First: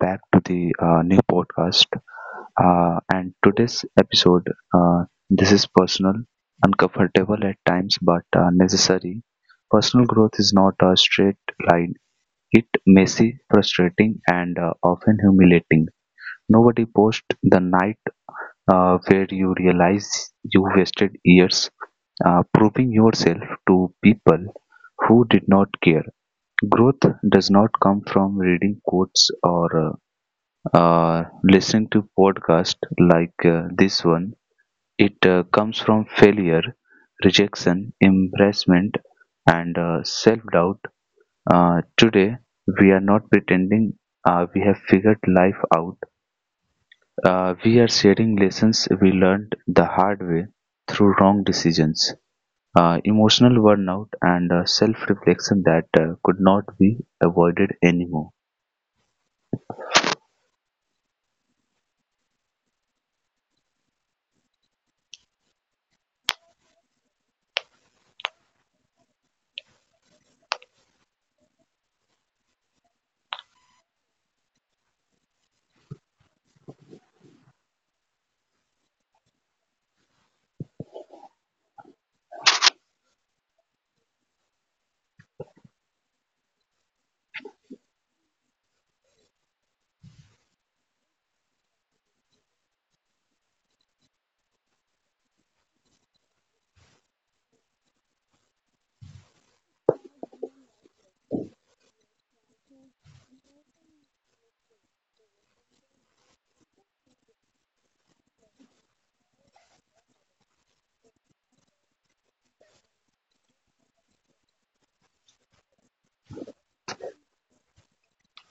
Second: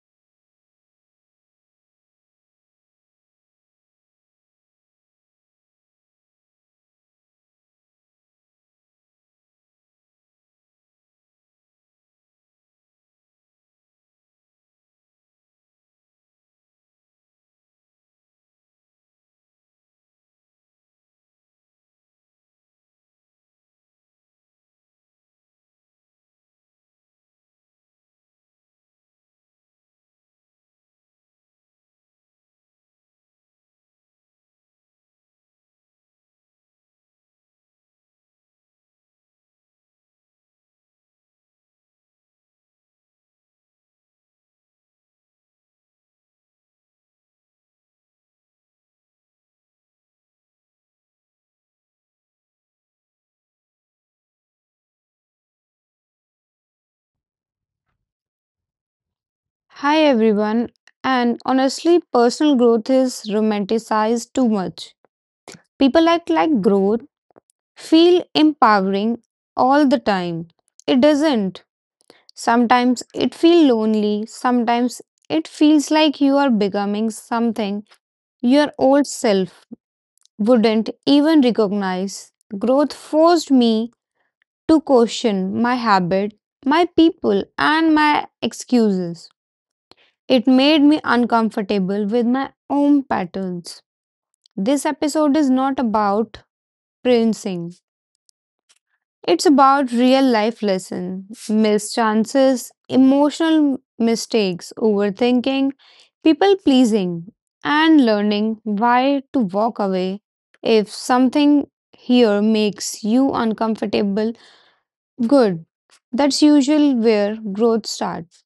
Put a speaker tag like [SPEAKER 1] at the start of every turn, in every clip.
[SPEAKER 1] back to the new podcast. And today's episode, this is personal, uncomfortable at times, but necessary. Personal growth is not a straight line, it messy, frustrating, and often humiliating. Nobody posts the night where you realize you wasted years proving yourself to people who did not care. Growth does not come from reading quotes or listening to podcasts like this one. It comes from failure, rejection, embarrassment, and self doubt. Today, we are not pretending we have figured life out. We are sharing lessons we learned the hard way through wrong decisions, emotional burnout, and self reflection that could not be avoided anymore.
[SPEAKER 2] Hi everyone, and honestly, personal growth is romanticized too much. People act like growth feel empowering all the time. It doesn't. Sometimes it feels lonely, sometimes it feels like you are becoming something your old self wouldn't even recognize. Growth forced me to question my habit, my people, and my excuses. It made me uncomfortable with my own patterns. This episode is not about prancing. It's about real life lessons, missed chances, emotional mistakes, overthinking, people pleasing, and learning why to walk away if something here makes you uncomfortable. Good. That's usually where growth starts.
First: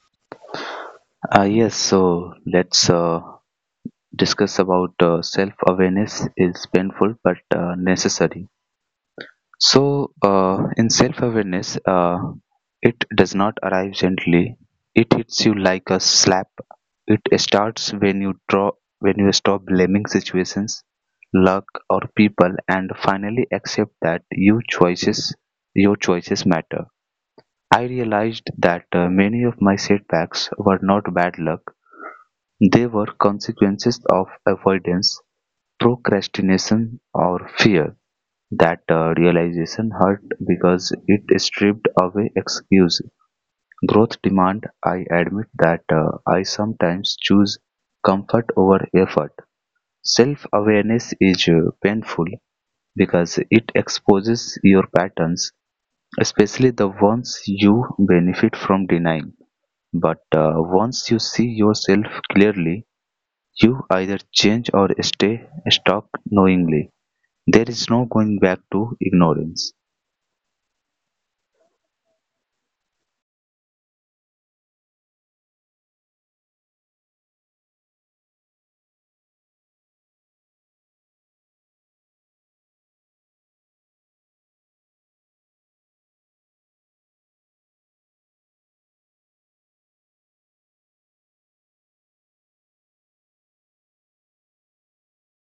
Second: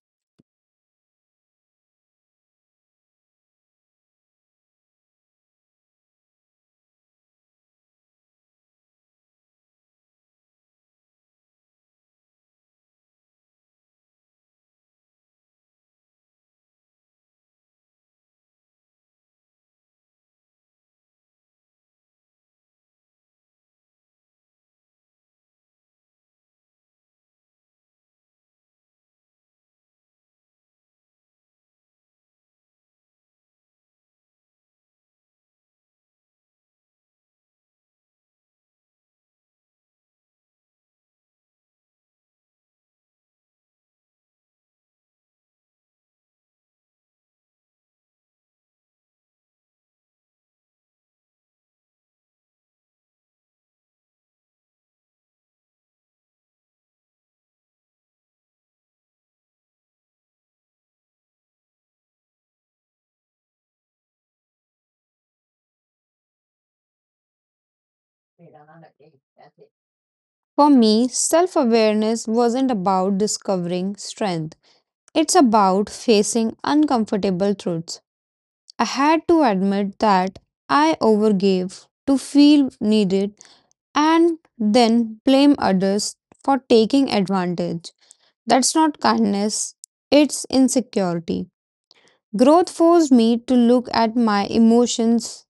[SPEAKER 1] Yes, so let's discuss about self-awareness is painful but necessary. So, in self-awareness, it does not arrive gently. It hits you like a slap. It starts when you draw, when you stop blaming situations, luck, or people, and finally accept that your choices matter. I realized that many of my setbacks were not bad luck, they were consequences of avoidance, procrastination, or fear; that realization hurt because it stripped away excuse. Growth demand I admit that I sometimes choose comfort over effort. Self awareness is painful because it exposes your patterns, especially the ones you benefit from denying. But once you see yourself clearly, you either change or stay stuck knowingly. There is no going back to ignorance.
[SPEAKER 2] For me, self awareness wasn't about discovering strength. It's about facing uncomfortable truths. I had to admit that I overgave to feel needed and then blame others for taking advantage. That's not kindness, it's insecurity. Growth forced me to look at my emotions,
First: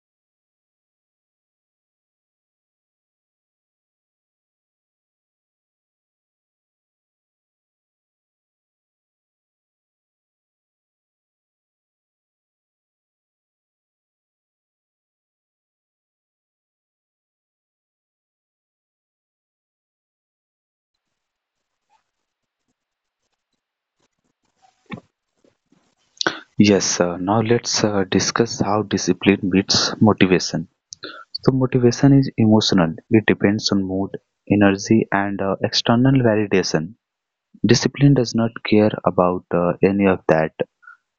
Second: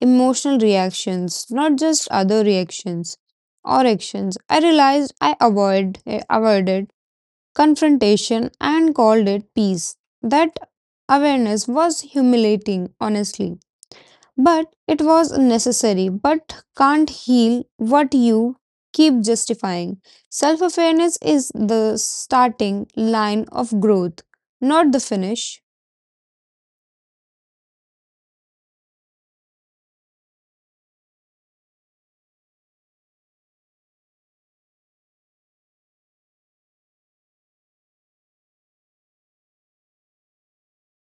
[SPEAKER 2] emotional reactions, not just other reactions or actions. I realized I avoided confrontation and called it peace. That awareness was humiliating, honestly, but it was necessary, but can't heal what you keep justifying. Self awareness is the starting line of growth, not the finish.
[SPEAKER 1] Yes, sir. Now let's discuss how discipline meets motivation. So, motivation is emotional, it depends on mood, energy, and external validation. Discipline does not care about any of that.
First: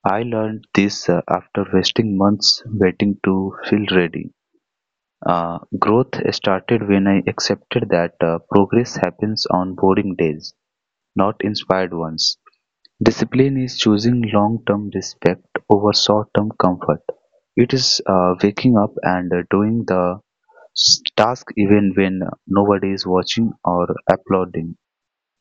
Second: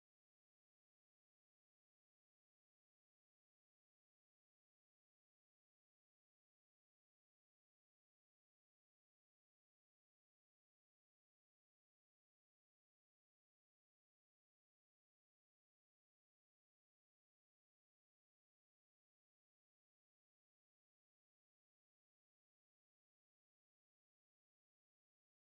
[SPEAKER 1] I learned this after wasting months waiting to feel ready. Growth started when I accepted that progress happens on boring days, not inspired ones. Discipline is choosing long term respect over short term comfort. It is waking up and doing the task even when nobody is watching or applauding.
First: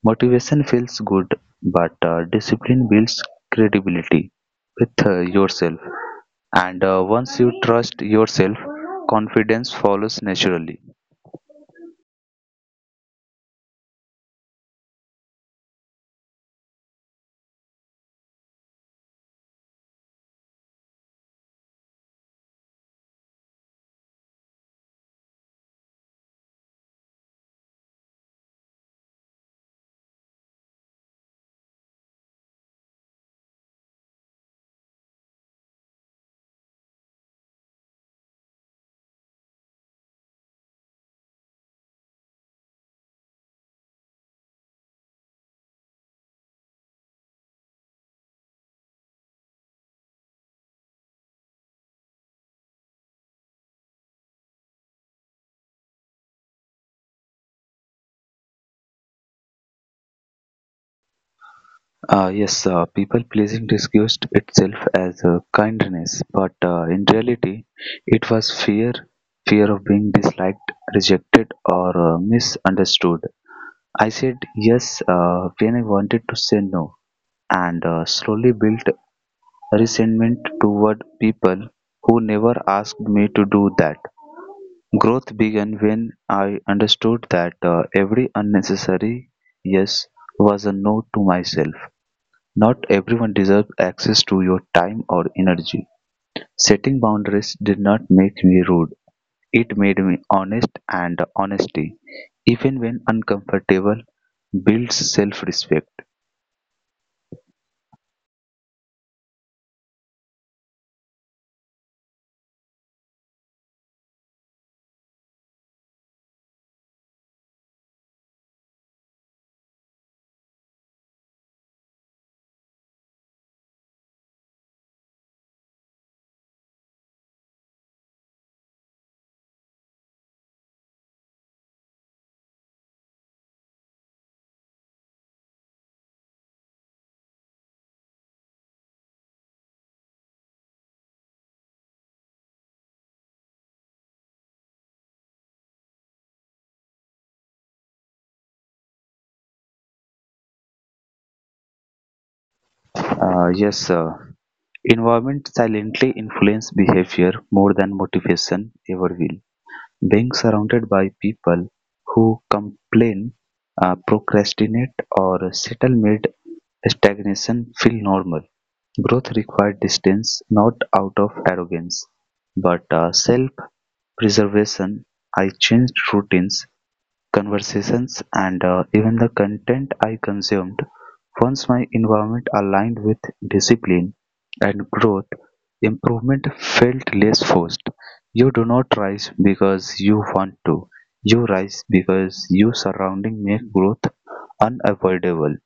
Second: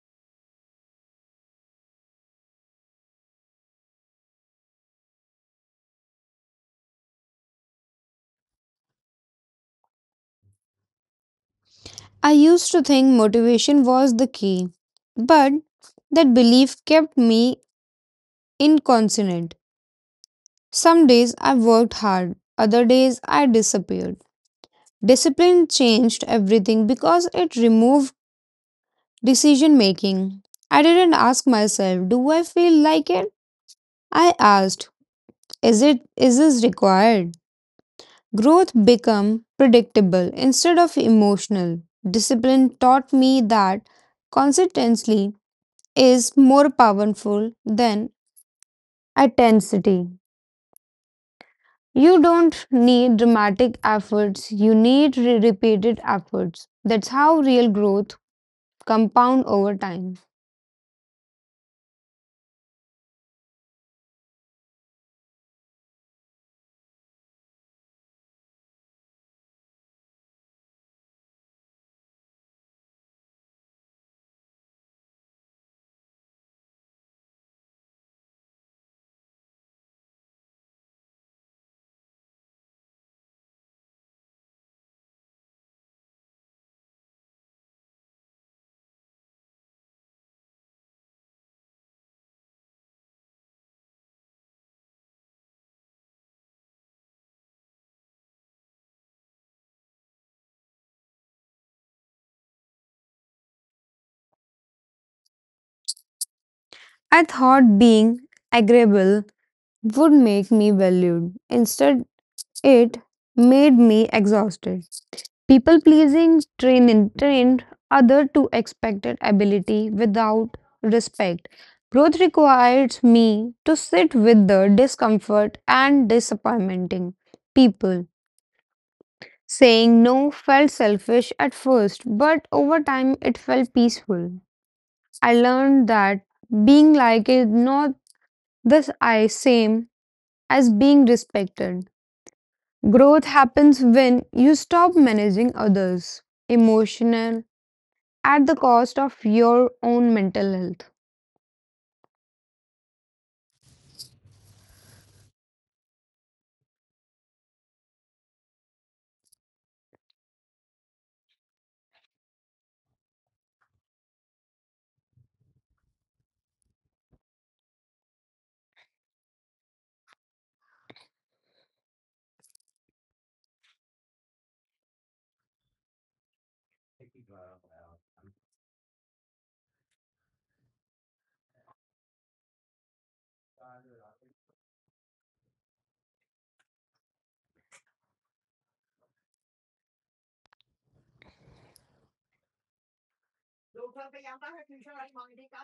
[SPEAKER 1] Motivation feels good, but discipline builds credibility with yourself. And once you trust yourself, confidence follows naturally.
[SPEAKER 2] I used to think motivation was the key, but that belief kept me incontinent. Some days I worked hard, other days I disappeared. Discipline changed everything because it removed decision making. I didn't ask myself, do I feel like it? I asked, is it is this required? Growth became predictable instead of emotional. Discipline taught me that consistency is more powerful than intensity. You don't need dramatic efforts, you need repeated efforts. That's how real growth compound over time.
[SPEAKER 1] Yes, people pleasing disguised itself as kindness, but in reality, it was fear, of being disliked, rejected, or misunderstood. I said yes when I wanted to say no, and slowly built resentment toward people who never asked me to do that. Growth began when I understood that every unnecessary yes was a no to myself. Not everyone deserves access to your time or energy. Setting boundaries did not make me rude. It made me honest, and honesty, even when uncomfortable, builds self-respect.
[SPEAKER 2] I thought being agreeable would make me valued. Instead, it made me exhausted. People pleasing trained other to expected ability without respect. Growth requires me to sit with the discomfort and disappointing people. Saying no felt selfish at first, but over time it felt peaceful. I learned that being like is not this I same as being respected. Growth happens when you stop managing others' emotional at the cost of your own mental health.
[SPEAKER 1] Yes, environment silently influence behavior more than motivation ever will. Being surrounded by people who complain, procrastinate, or settle mid-stagnation feel normal. Growth requires distance, not out of arrogance, but self preservation. I changed routines, conversations, and even the content I consumed. Once my environment aligned with discipline and growth, improvement felt less forced. You do not rise because you want to. You rise because your surrounding make growth unavoidable.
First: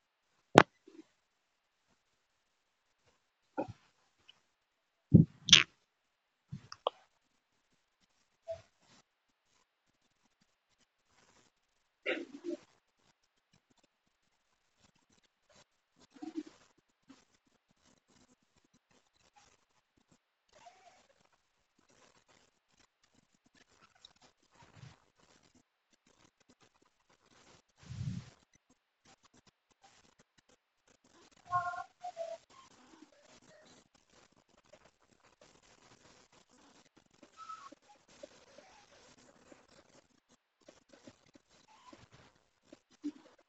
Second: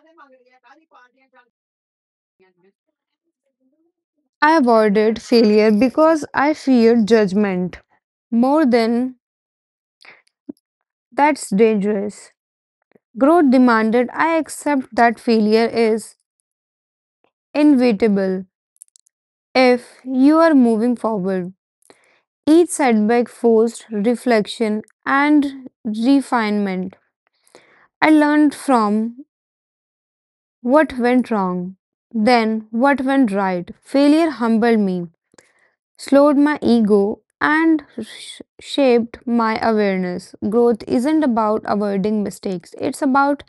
[SPEAKER 2] I avoided failure because I feared judgment more than that's dangerous. Growth demanded I accept that failure is inevitable if you are moving forward. Each setback forced reflection and refinement. I learned from what went wrong? Then what went right? Failure humbled me, slowed my ego, and shaped my awareness. Growth isn't about avoiding mistakes, it's about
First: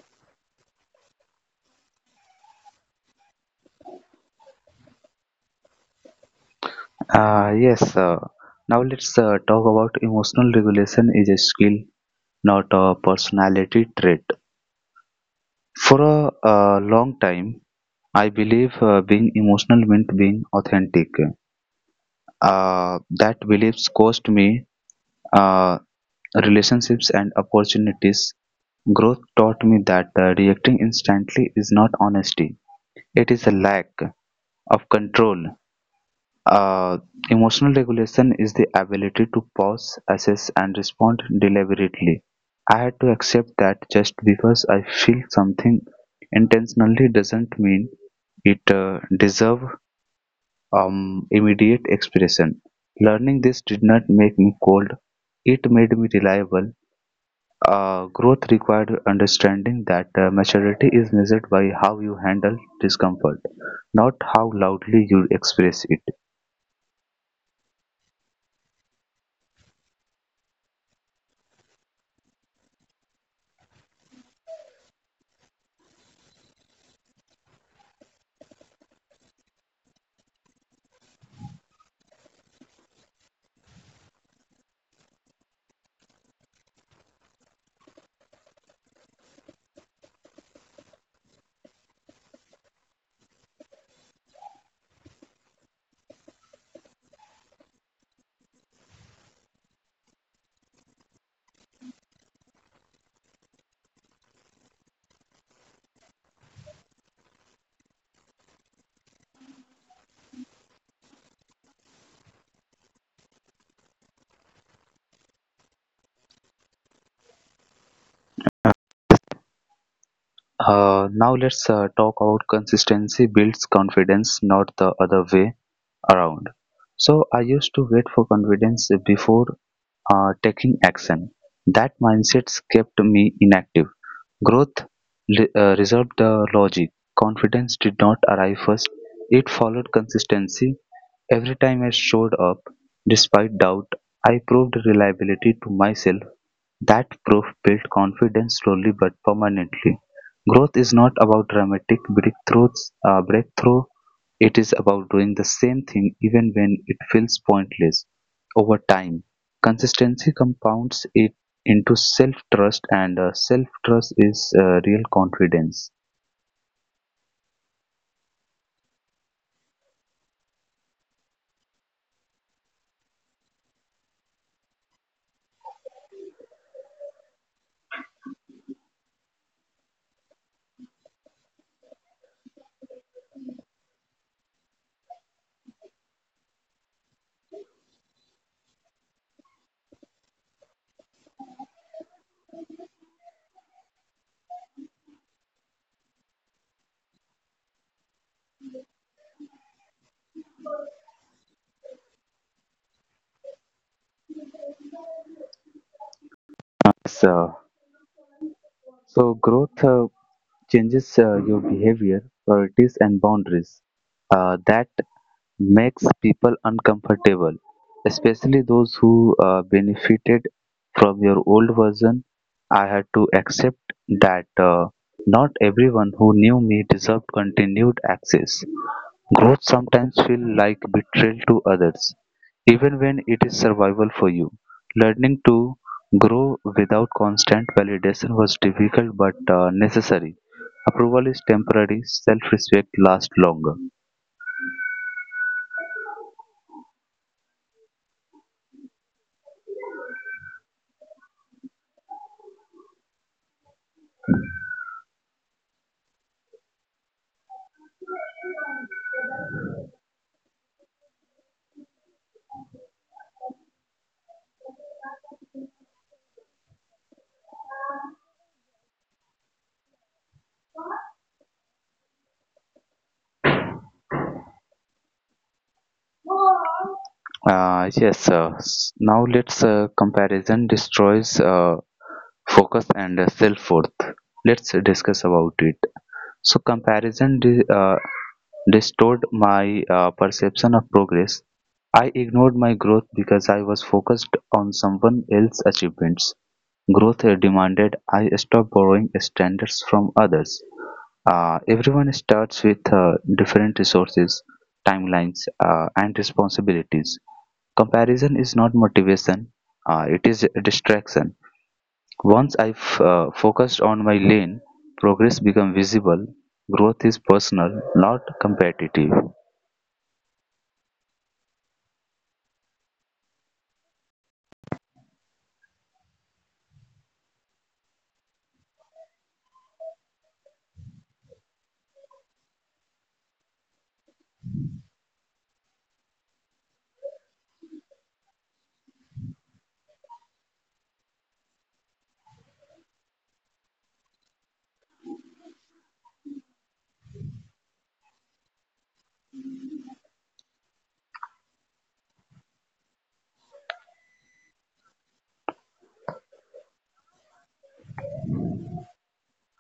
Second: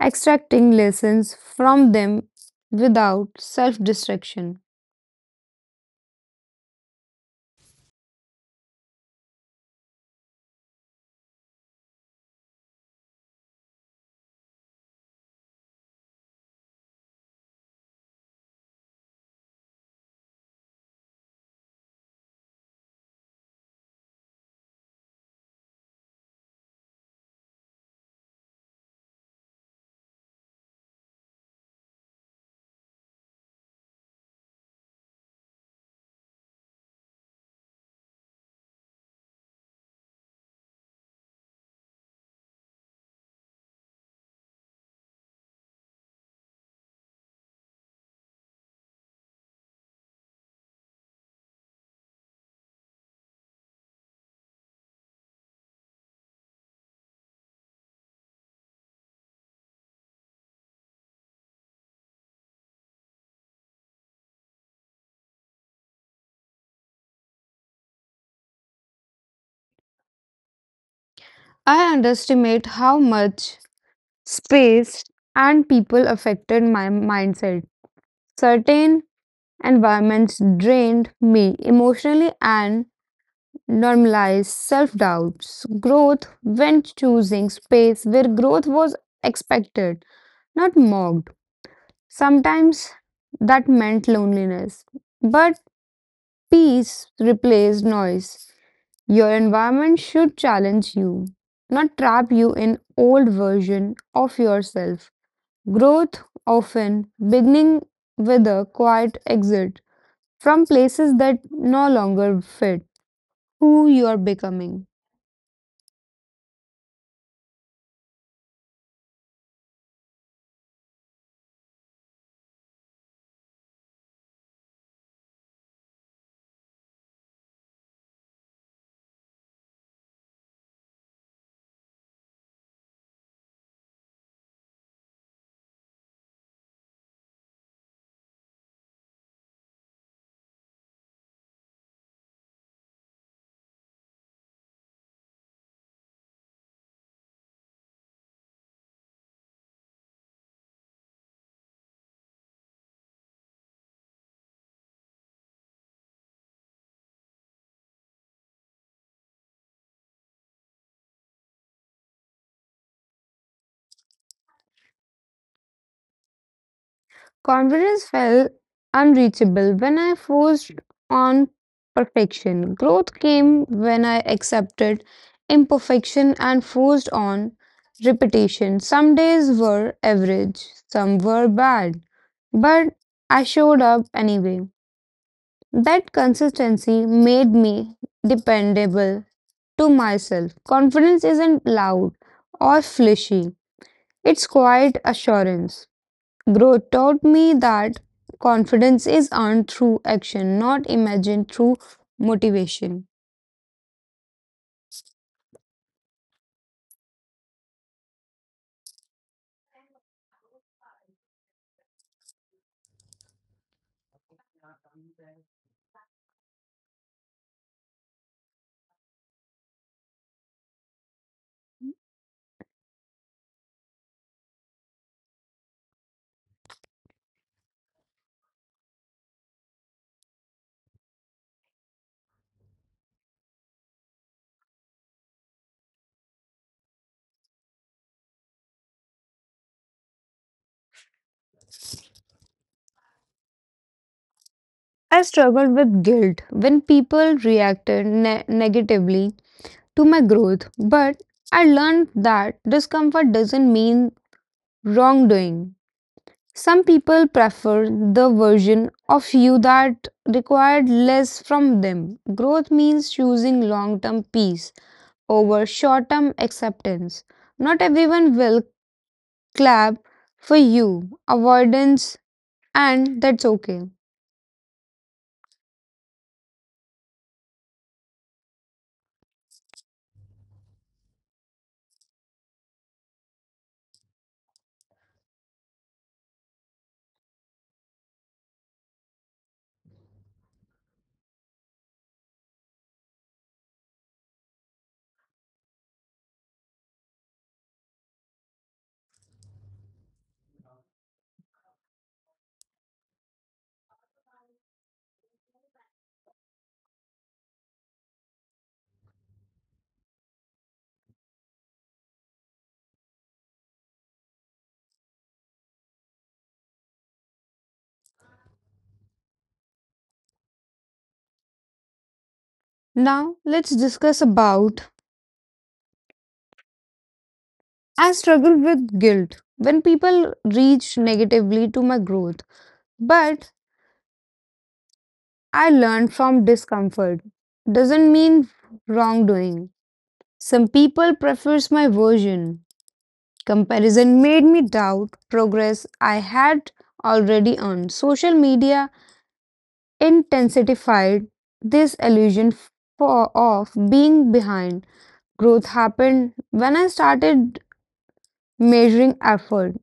[SPEAKER 2] extracting lessons from them without self destruction.
[SPEAKER 1] Ah yes, uh, now let's talk about emotional regulation is a skill, not a personality trait. For a, long time, I believe being emotional meant being authentic. That beliefs cost me uh, relationships and opportunities. Growth taught me that reacting instantly is not honesty, it is a lack of control. Uh, emotional regulation is the ability to pause, assess, and respond deliberately. I had to accept that just because I feel something intentionally doesn't mean it deserves immediate expression. Learning this did not make me cold, it made me reliable. Growth required understanding that maturity is measured by how you handle discomfort, not how loudly you express it.
[SPEAKER 2] I underestimate how much space and people affected my mindset. Certain environments drained me emotionally and normalize self doubts, growth when choosing space where growth was expected, not mocked. Sometimes that meant loneliness, but peace replaced noise. Your environment should challenge you, not trap you in old version of yourself. Growth often beginning with a quiet exit from places that no longer fit who you are becoming.
[SPEAKER 1] Now let's talk about consistency builds confidence, not the other way around. So I used to wait for confidence before taking action. That mindset kept me inactive. Growth reserved the logic; confidence did not arrive first, it followed consistency. Every time I showed up, despite doubt, I proved reliability to myself, that proof built confidence slowly but permanently. Growth is not about dramatic breakthrough. It is about doing the same thing even when it feels pointless. Over time, consistency compounds it into self trust, and self trust is real confidence.
[SPEAKER 2] Confidence felt unreachable when I forced on perfection. Growth came when I accepted imperfection and forced on repetition. Some days were average, some were bad, but I showed up anyway. That consistency made me dependable to myself. Confidence isn't loud or flashy, it's quiet assurance. Growth taught me that confidence is earned through action, not imagined through motivation.
[SPEAKER 1] So, so growth changes your behavior, priorities, and boundaries. That makes people uncomfortable, especially those who benefited from your old version. I had to accept that not everyone who knew me deserved continued access. Growth sometimes feels like betrayal to others, even when it is survival for you. Learning to grow without constant validation was difficult but necessary. Approval is temporary, self respect lasts longer.
[SPEAKER 2] I struggled with guilt when people reacted negatively to my growth, but I learned that discomfort doesn't mean wrongdoing. Some people prefer the version of you that required less from them. Growth means choosing long term peace over short term acceptance. Not everyone will clap for you, avoidance, and that's okay.
[SPEAKER 1] Now let's comparison destroys focus and self-worth. Let's discuss about it. So comparison distorted my perception of progress. I ignored my growth because I was focused on someone else's achievements. Growth demanded I stop borrowing standards from others. Everyone starts with different resources, timelines, and responsibilities. Comparison is not motivation, it is a distraction. Once I focused on my lane, progress becomes visible. Growth is personal, not competitive.
[SPEAKER 2] Now, let's discuss about I struggle with guilt when people reach negatively to my growth, but I learn from discomfort. Doesn't mean wrongdoing. Some people prefers my version. Comparison made me doubt progress I had already earned. Social media intensified this illusion for, of being behind. Growth happened when I started measuring effort,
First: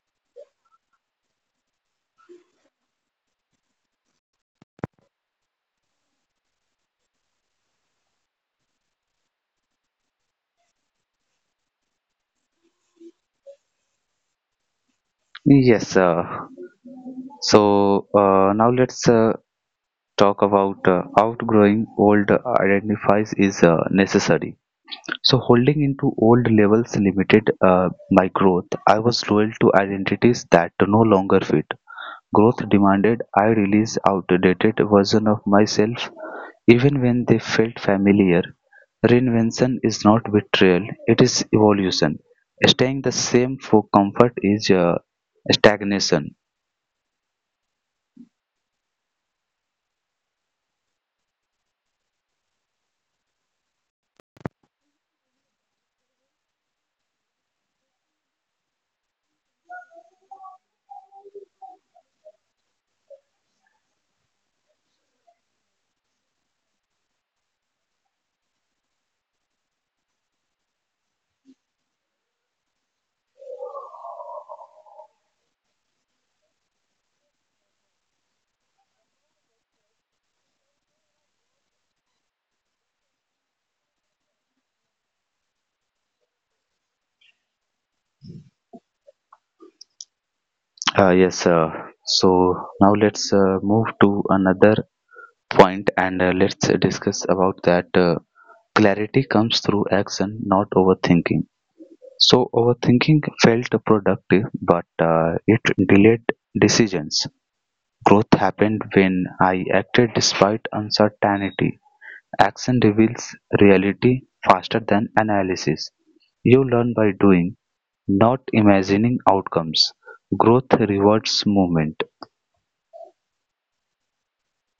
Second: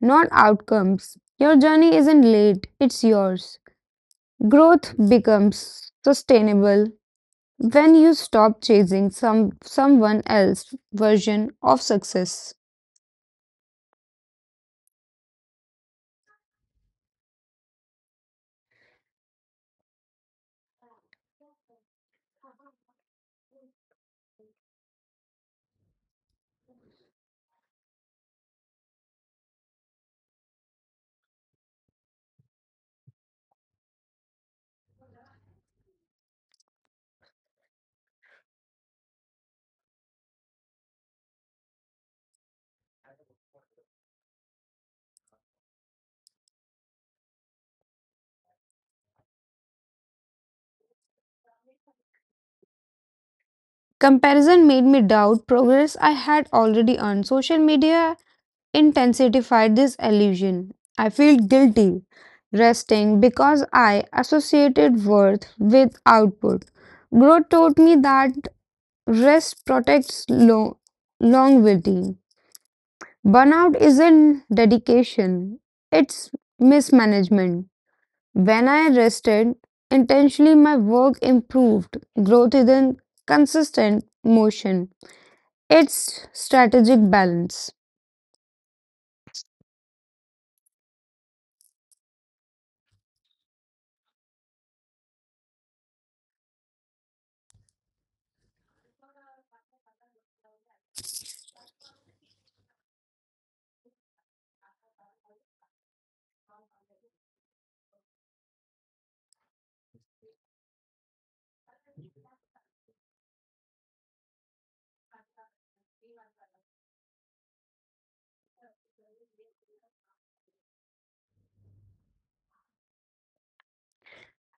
[SPEAKER 2] not outcomes. Your journey isn't late, it's yours. Growth becomes sustainable when you stop chasing someone else's version of success.
[SPEAKER 1] Yes, uh, so now let's talk about outgrowing old identifies is necessary. So holding into old levels limited my growth. I was loyal to identities that no longer fit. Growth demanded I release outdated versions of myself even when they felt familiar. Reinvention is not betrayal, it is evolution. Staying the same for comfort is stagnation.
[SPEAKER 2] Comparison made me doubt progress I had already earned. Social media intensified this illusion. I feel guilty resting because I associated worth with output. Growth taught me that rest protects longevity. Burnout isn't dedication, it's mismanagement. When I rested intentionally, my work improved. Growth isn't consistent motion, it's strategic balance.
[SPEAKER 1] Uh, yes, uh, so now let's move to another point and let's discuss about that clarity comes through action, not overthinking. So, overthinking felt productive, but it delayed decisions. Growth happened when I acted despite uncertainty. Action reveals reality faster than analysis. You learn by doing, not imagining outcomes. Growth rewards movement.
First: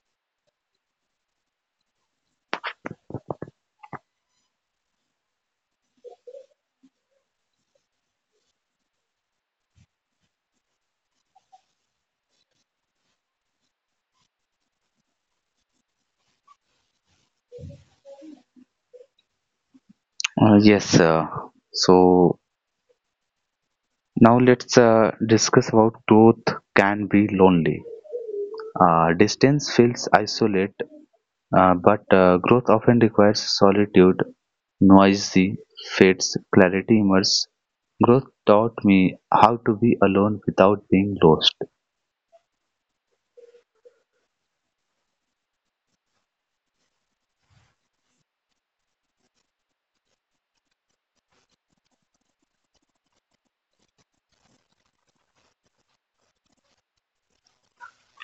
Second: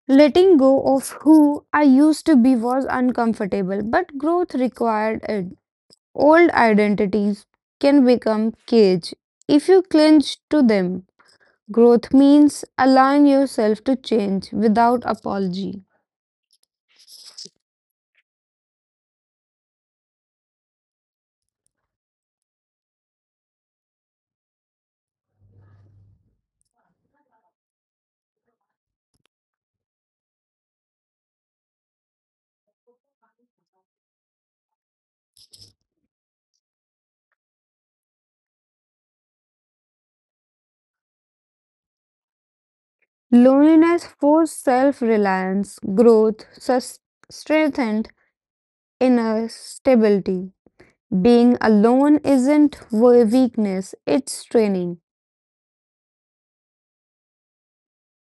[SPEAKER 2] Letting go of who I used to be was uncomfortable, but growth required it. Old identities can become cage if you cling to them. Growth means allowing yourself to change without apology.
[SPEAKER 1] Yes, sir. So now let's discuss about growth can be lonely. Distance feels isolate. But growth often requires solitude, noisy fades, clarity emerges. Growth taught me how to be alone without being lost.
[SPEAKER 2] Loneliness forced self reliance, growth strengthened inner stability. Being alone isn't weakness, it's training.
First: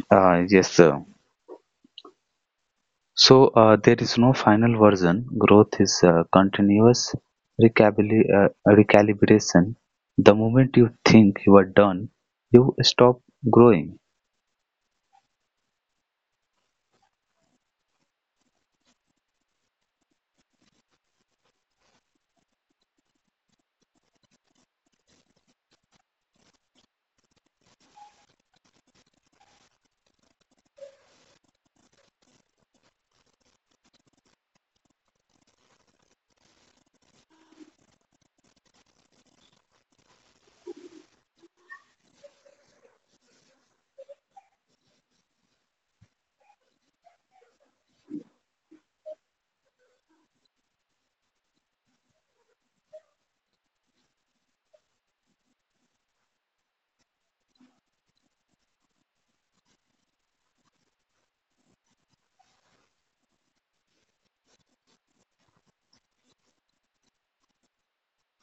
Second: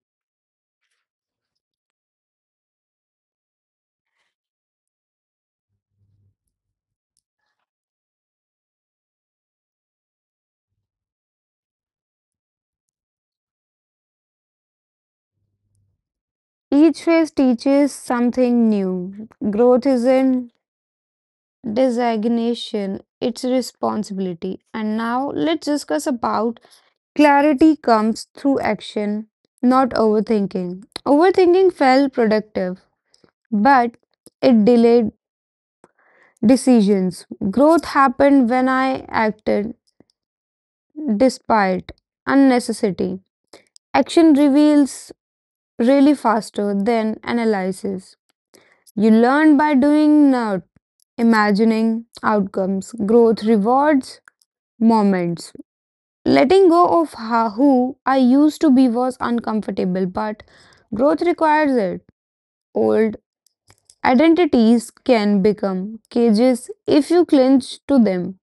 [SPEAKER 1] Yes, sir. So there is no final version. Growth is continuous recalibration. The moment you think you are done, you stop growing.
[SPEAKER 2] Each phase teaches something new. Growth isn't designation, its responsibility. And now let's discuss about clarity comes through action, not overthinking. Overthinking felt productive, but it delayed decisions. Growth happened when I acted despite unnecessity. Action reveals really faster than analysis. You learn by doing, not imagining outcomes. Growth rewards moments. Letting go of who I used to be was uncomfortable, but growth requires it. Old identities can become cages if you cling to them.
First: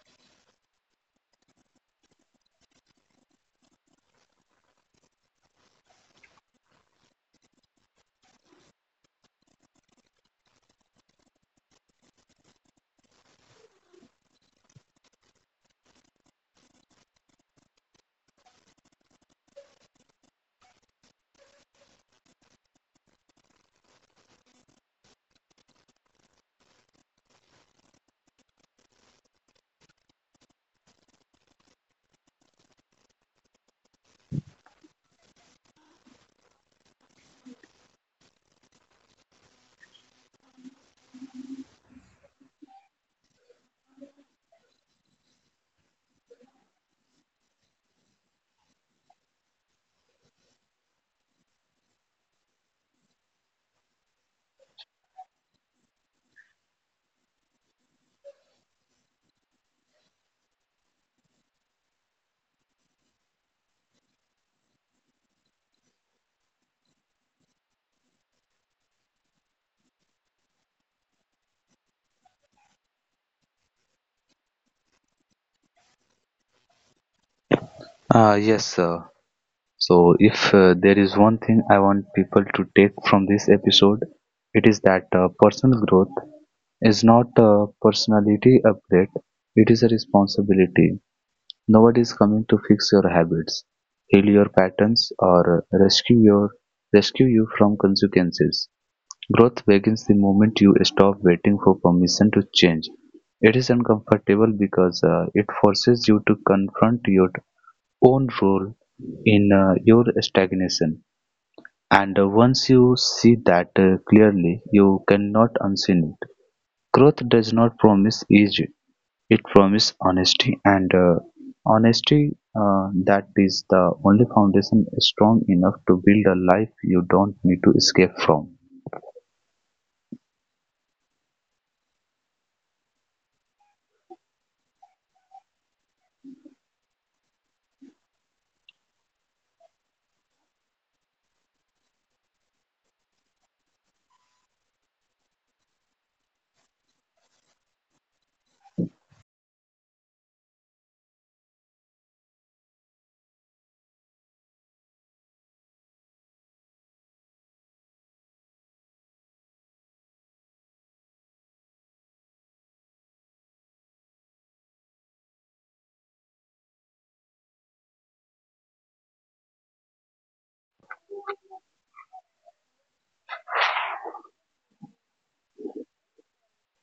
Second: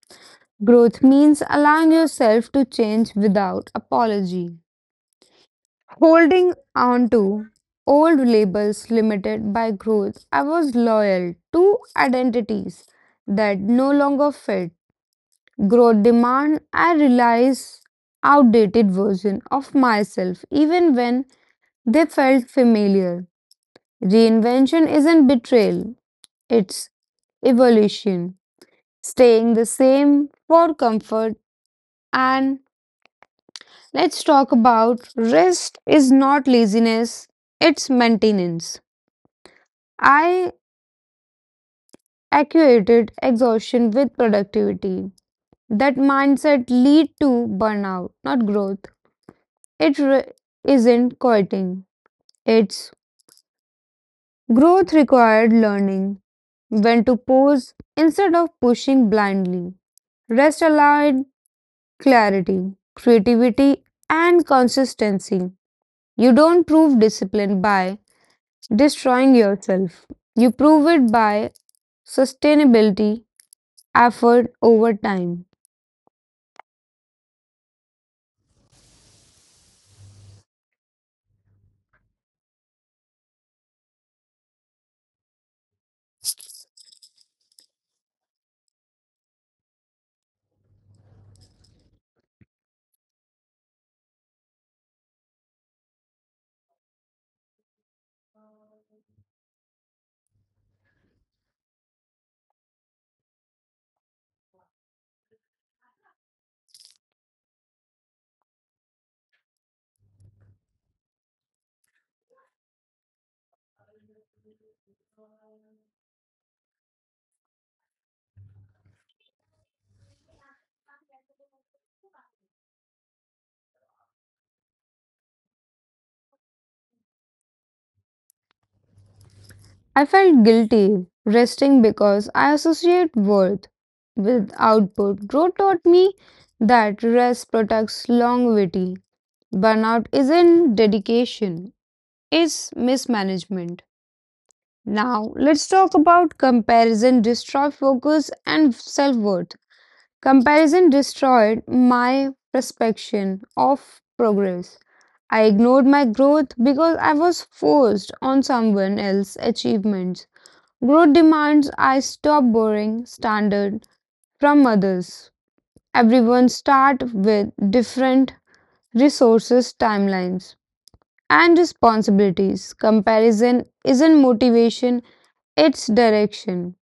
[SPEAKER 2] Growth means allowing yourself to change without apology. Holding on to old labels limited by growth, I was loyal to identities that no longer fit. Grow demand I realize outdated version of myself even when they felt familiar. Reinvention isn't betrayal, it's evolution. Staying the same for comfort and let's talk about rest is not laziness, it's maintenance. I equated exhaustion with productivity. That mindset lead to burnout, not growth. It isn't quitting. Its growth required learning when to pause instead of pushing blindly. Rest allowed clarity, creativity, and consistency. You don't prove discipline by destroying yourself. You prove it by sustainability, effort over time.
[SPEAKER 1] Yes, sir. So, if there is one thing I want people to take from this episode, it is that personal growth is not a personality upgrade, it is a responsibility. Nobody is coming to fix your habits, heal your patterns, or uh, rescue, your, rescue you from consequences. Growth begins the moment you stop waiting for permission to change. It is uncomfortable because it forces you to confront your own role in your stagnation. And once you see that clearly, you cannot unseen it. Growth does not promise ease; it promises honesty, and honesty, that is the only foundation strong enough to build a life you don't need to escape from.
[SPEAKER 2] I felt guilty resting because I associate worth with output. Growth taught me that rest protects longevity. Burnout isn't dedication, it's mismanagement. Now, let's talk about comparison destroy focus and self worth. Comparison destroyed my perception of progress. I ignored my growth because I was forced on someone else's achievements. Growth demands I stop borrowing standard from others. Everyone start with different resources timelines. And responsibilities. Comparison isn't motivation, it's direction.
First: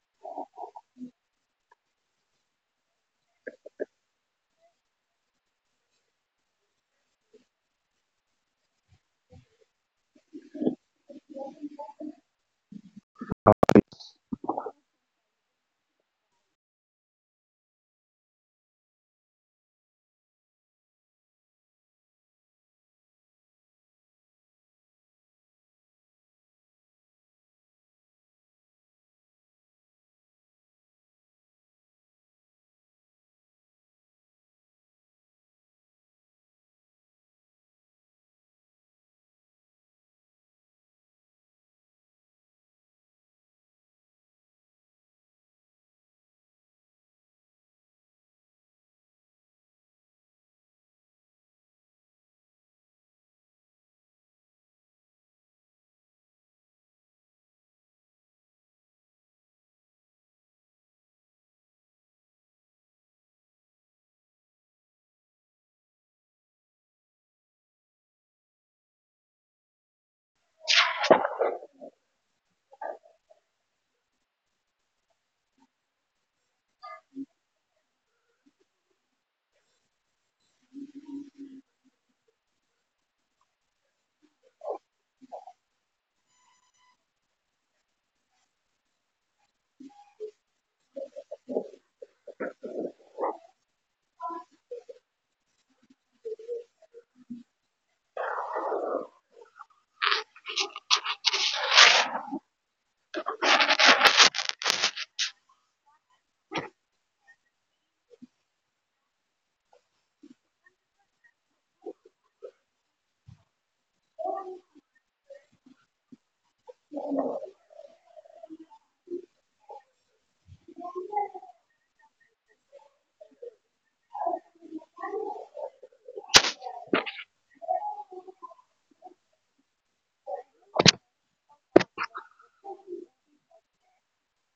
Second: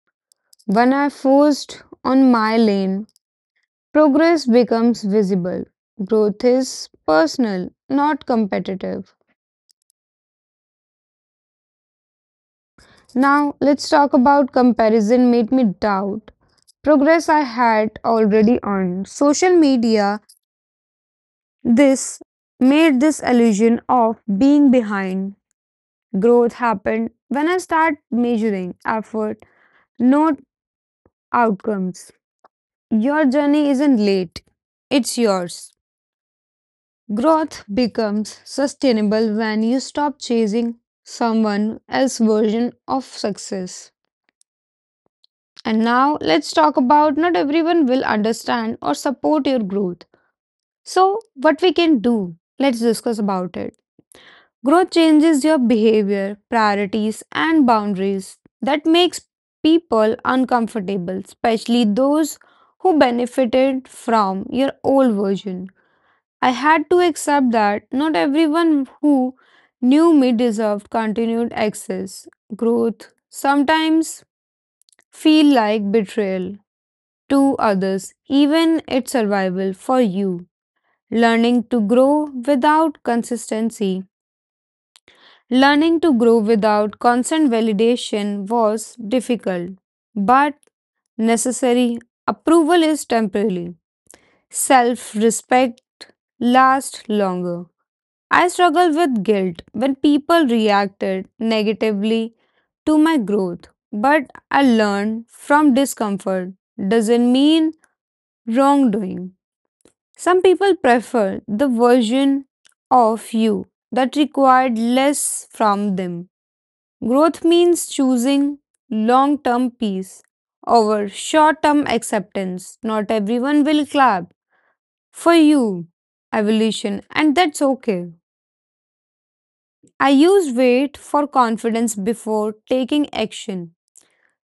[SPEAKER 2] When I forced on my lane, progress becomes visible. Growth is personal, not competitive. Now, let's talk about comparison made me doubt progress I had already earned. Social media this made this illusion of being behind. Growth happened when I start measuring effort, not outcomes. Your journey isn't late, it's yours. Growth becomes sustainable when you stop chasing someone else's version of success. And now let's talk about not everyone will understand or support your growth. So, what we can do? Let's discuss about it. Growth changes your behavior, priorities, and boundaries. That makes people uncomfortable, especially those who benefited from your old version. I had to accept that not everyone who knew me deserved continued access, growth, sometimes feel like betrayal to others, even its survival for you. Learning to grow without consistency. Learning to grow without constant validation was difficult, but necessary. Approval is temporary. Self respect lasts longer. I struggle with guilt when people reacted negatively to my growth, but I learned from discomfort doesn't mean wrongdoing. Some people prefer the version of you that required less from them. Growth means choosing long term peace over short term acceptance. Not everyone will clap for you, evolution, and that's okay. I used wait for confidence before taking action.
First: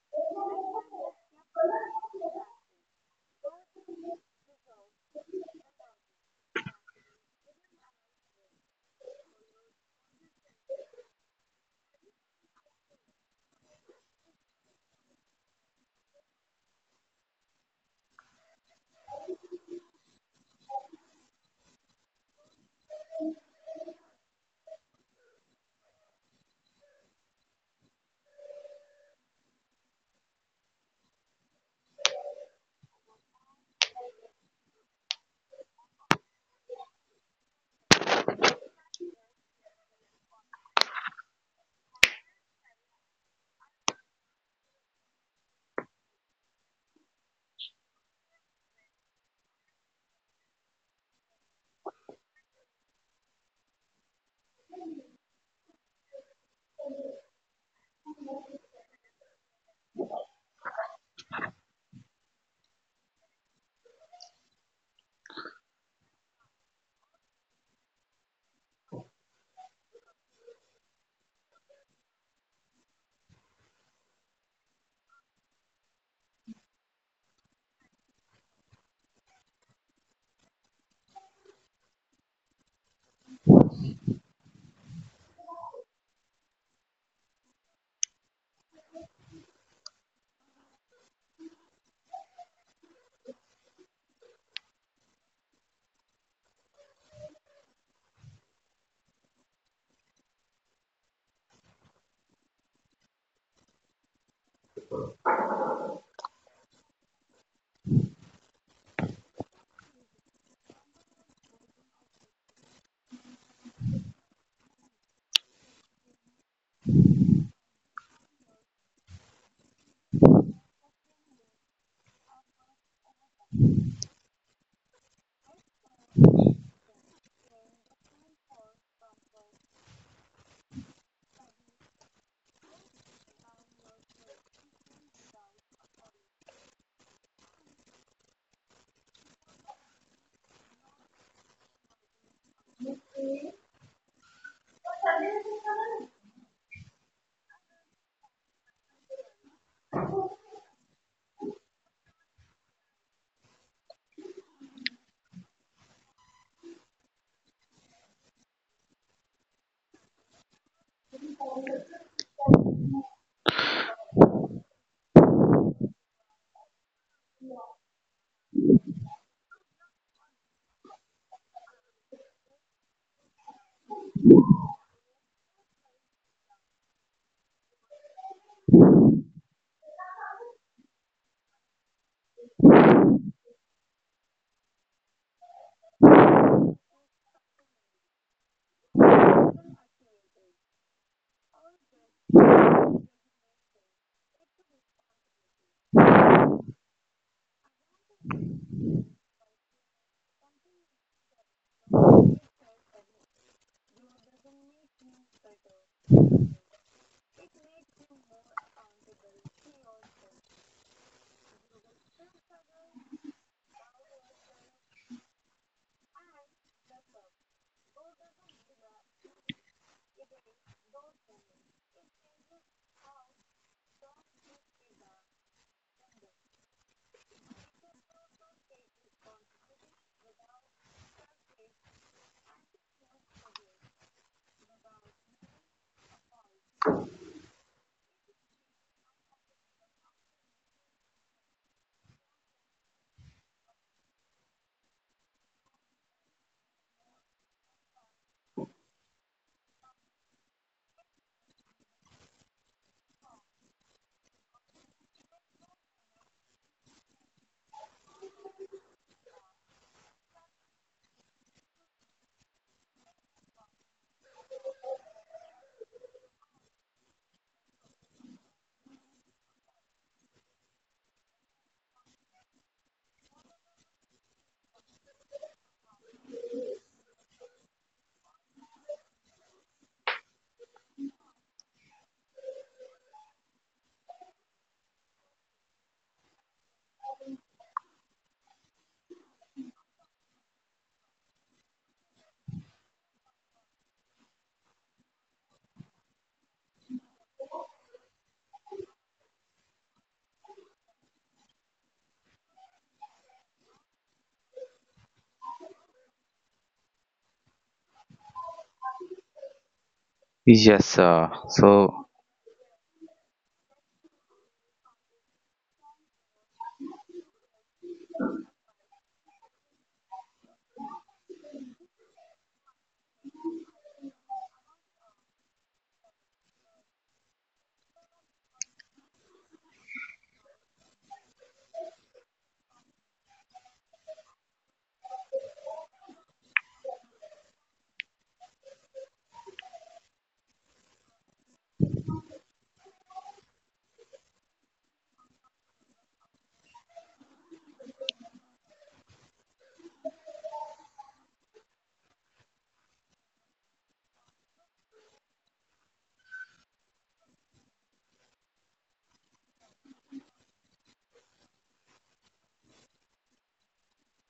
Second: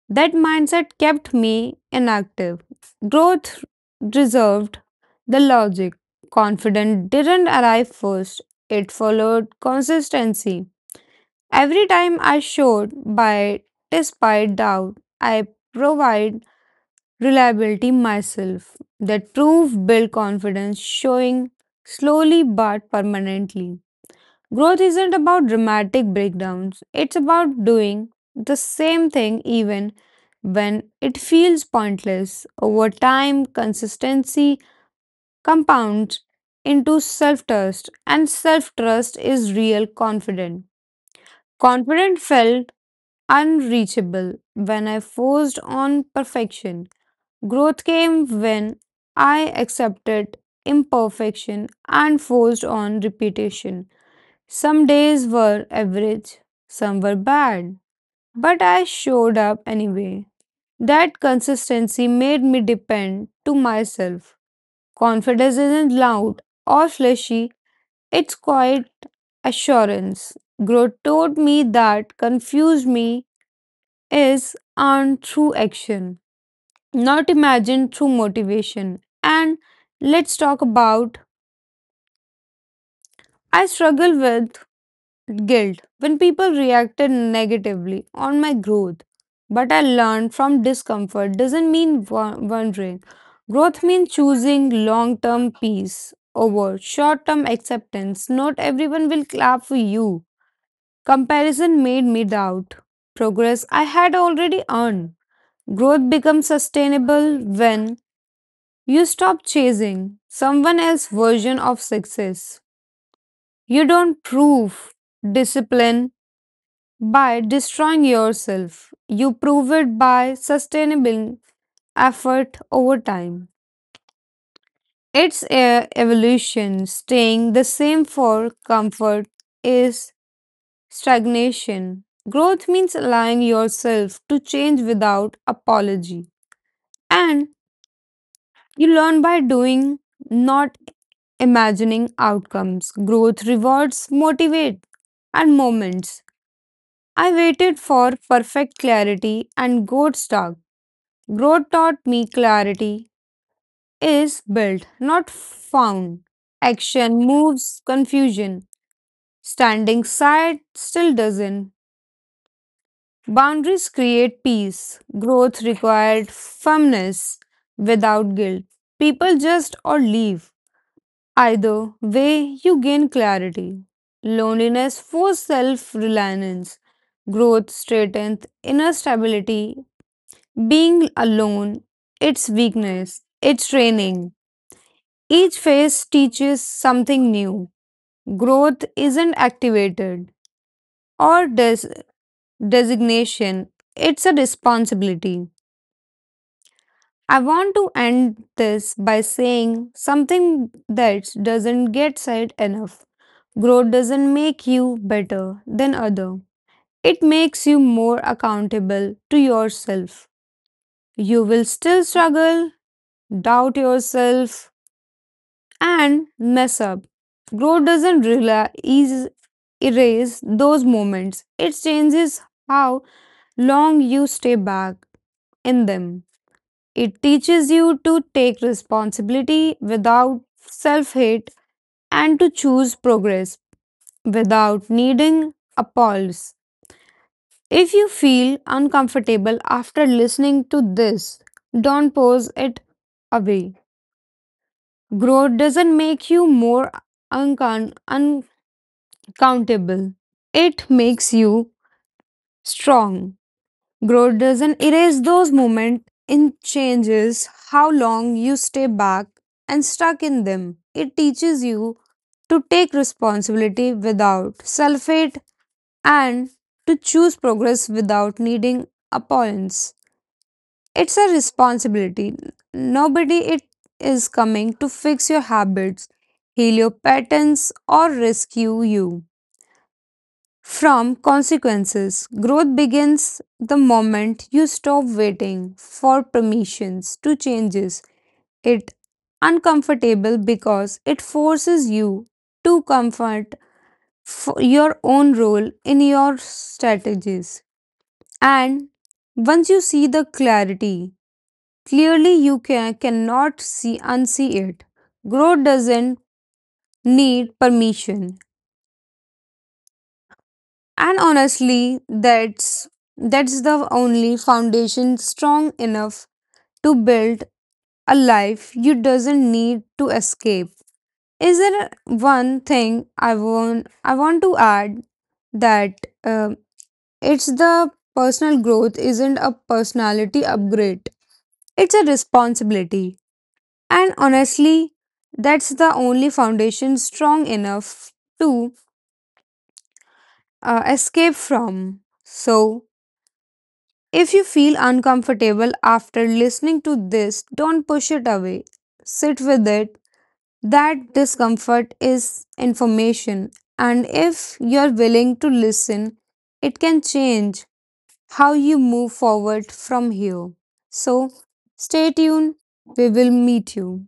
[SPEAKER 2] That mindset kept me inactive. Growth reserved the logic. Confidence didn't arrive first, it followed consistency. Every time I showed by despite doubt, I provide reliability myself. That proof built confidence, showing slowly but permanently. Growth isn't about dramatic breakdowns, it's about doing the same thing even when it feels pointless. Over time, consistency compounds into self trust, and self trust is real confidence. Confidence felt unreachable when I forced on perfection. Growth came when I accepted imperfection and forced on repetition. Some days were average, some were bad, but I showed up anyway. That consistency made me depend to myself. Confidence isn't loud or flashy, it's quiet assurance. Growth taught me that confuse me is earned through action, not imagined through motivation. And let's talk about I struggle with guilt when people reacted negatively on my growth. But I learned from discomfort doesn't mean wandering. Growth means choosing long term peace over short term acceptance. Not everyone will clap for you. Comparison made me doubt progress I had already earned. Growth becomes sustainable when you stop chasing someone else's version of success. You don't prove discipline by destroying yourself. You prove it by sustainable effort over time. It's a evolution. Staying the same for comfort is stagnation. Growth means allowing yourself to change without apology. And you learn by doing, not imagining outcomes. Growth rewards motivate and moments. I waited for perfect clarity and got stuck. Growth taught me clarity is built, not found. Action moves confusion. Standing side still doesn't. Boundaries create peace. Growth required firmness without guilt. People just or leave. Either way, you gain clarity. Loneliness forces self reliance. Growth straightens inner stability. Being alone, it's weakness, it's training. Each phase teaches something new. Growth isn't activated or designation, it's a responsibility. I want to end this by saying something that doesn't get said enough. Growth doesn't make you better than other. It makes you more accountable to yourself. You will still struggle, doubt yourself, and mess up. Growth doesn't erase those moments, it changes how long you stay back in them. It teaches you to take responsibility without self hate and to choose progress without needing applause. If you feel uncomfortable after listening to this, don't pose it away. Growth doesn't make you more uncon- countable. It makes you strong. Growth doesn't erase those moments, it changes how long you stay back and stuck in them. It teaches you to take responsibility without self hate and to choose progress without needing opponents. It's a responsibility. Nobody it is coming to fix your habits, heal your patterns, or rescue you from consequences. Growth begins the moment you stop waiting for permissions to changes. It uncomfortable because it forces you to comfort your own role in your strategies. And once you see the clarity, clearly you cannot see unsee it. Growth doesn't need permission.
[SPEAKER 1] Yes,
[SPEAKER 2] And
[SPEAKER 1] so
[SPEAKER 2] honestly, that's the only foundation strong enough to build a life you doesn't need to escape. Is there one thing I want to add that um it's the personal growth isn't a personality upgrade. It's a responsibility. And honestly, that's the only foundation strong enough to escape from. So, if you feel uncomfortable after listening to this, don't push it away. Sit with it. That discomfort is information, and if you're willing to listen, it can change how you move forward from here. So, stay tuned. We will meet you.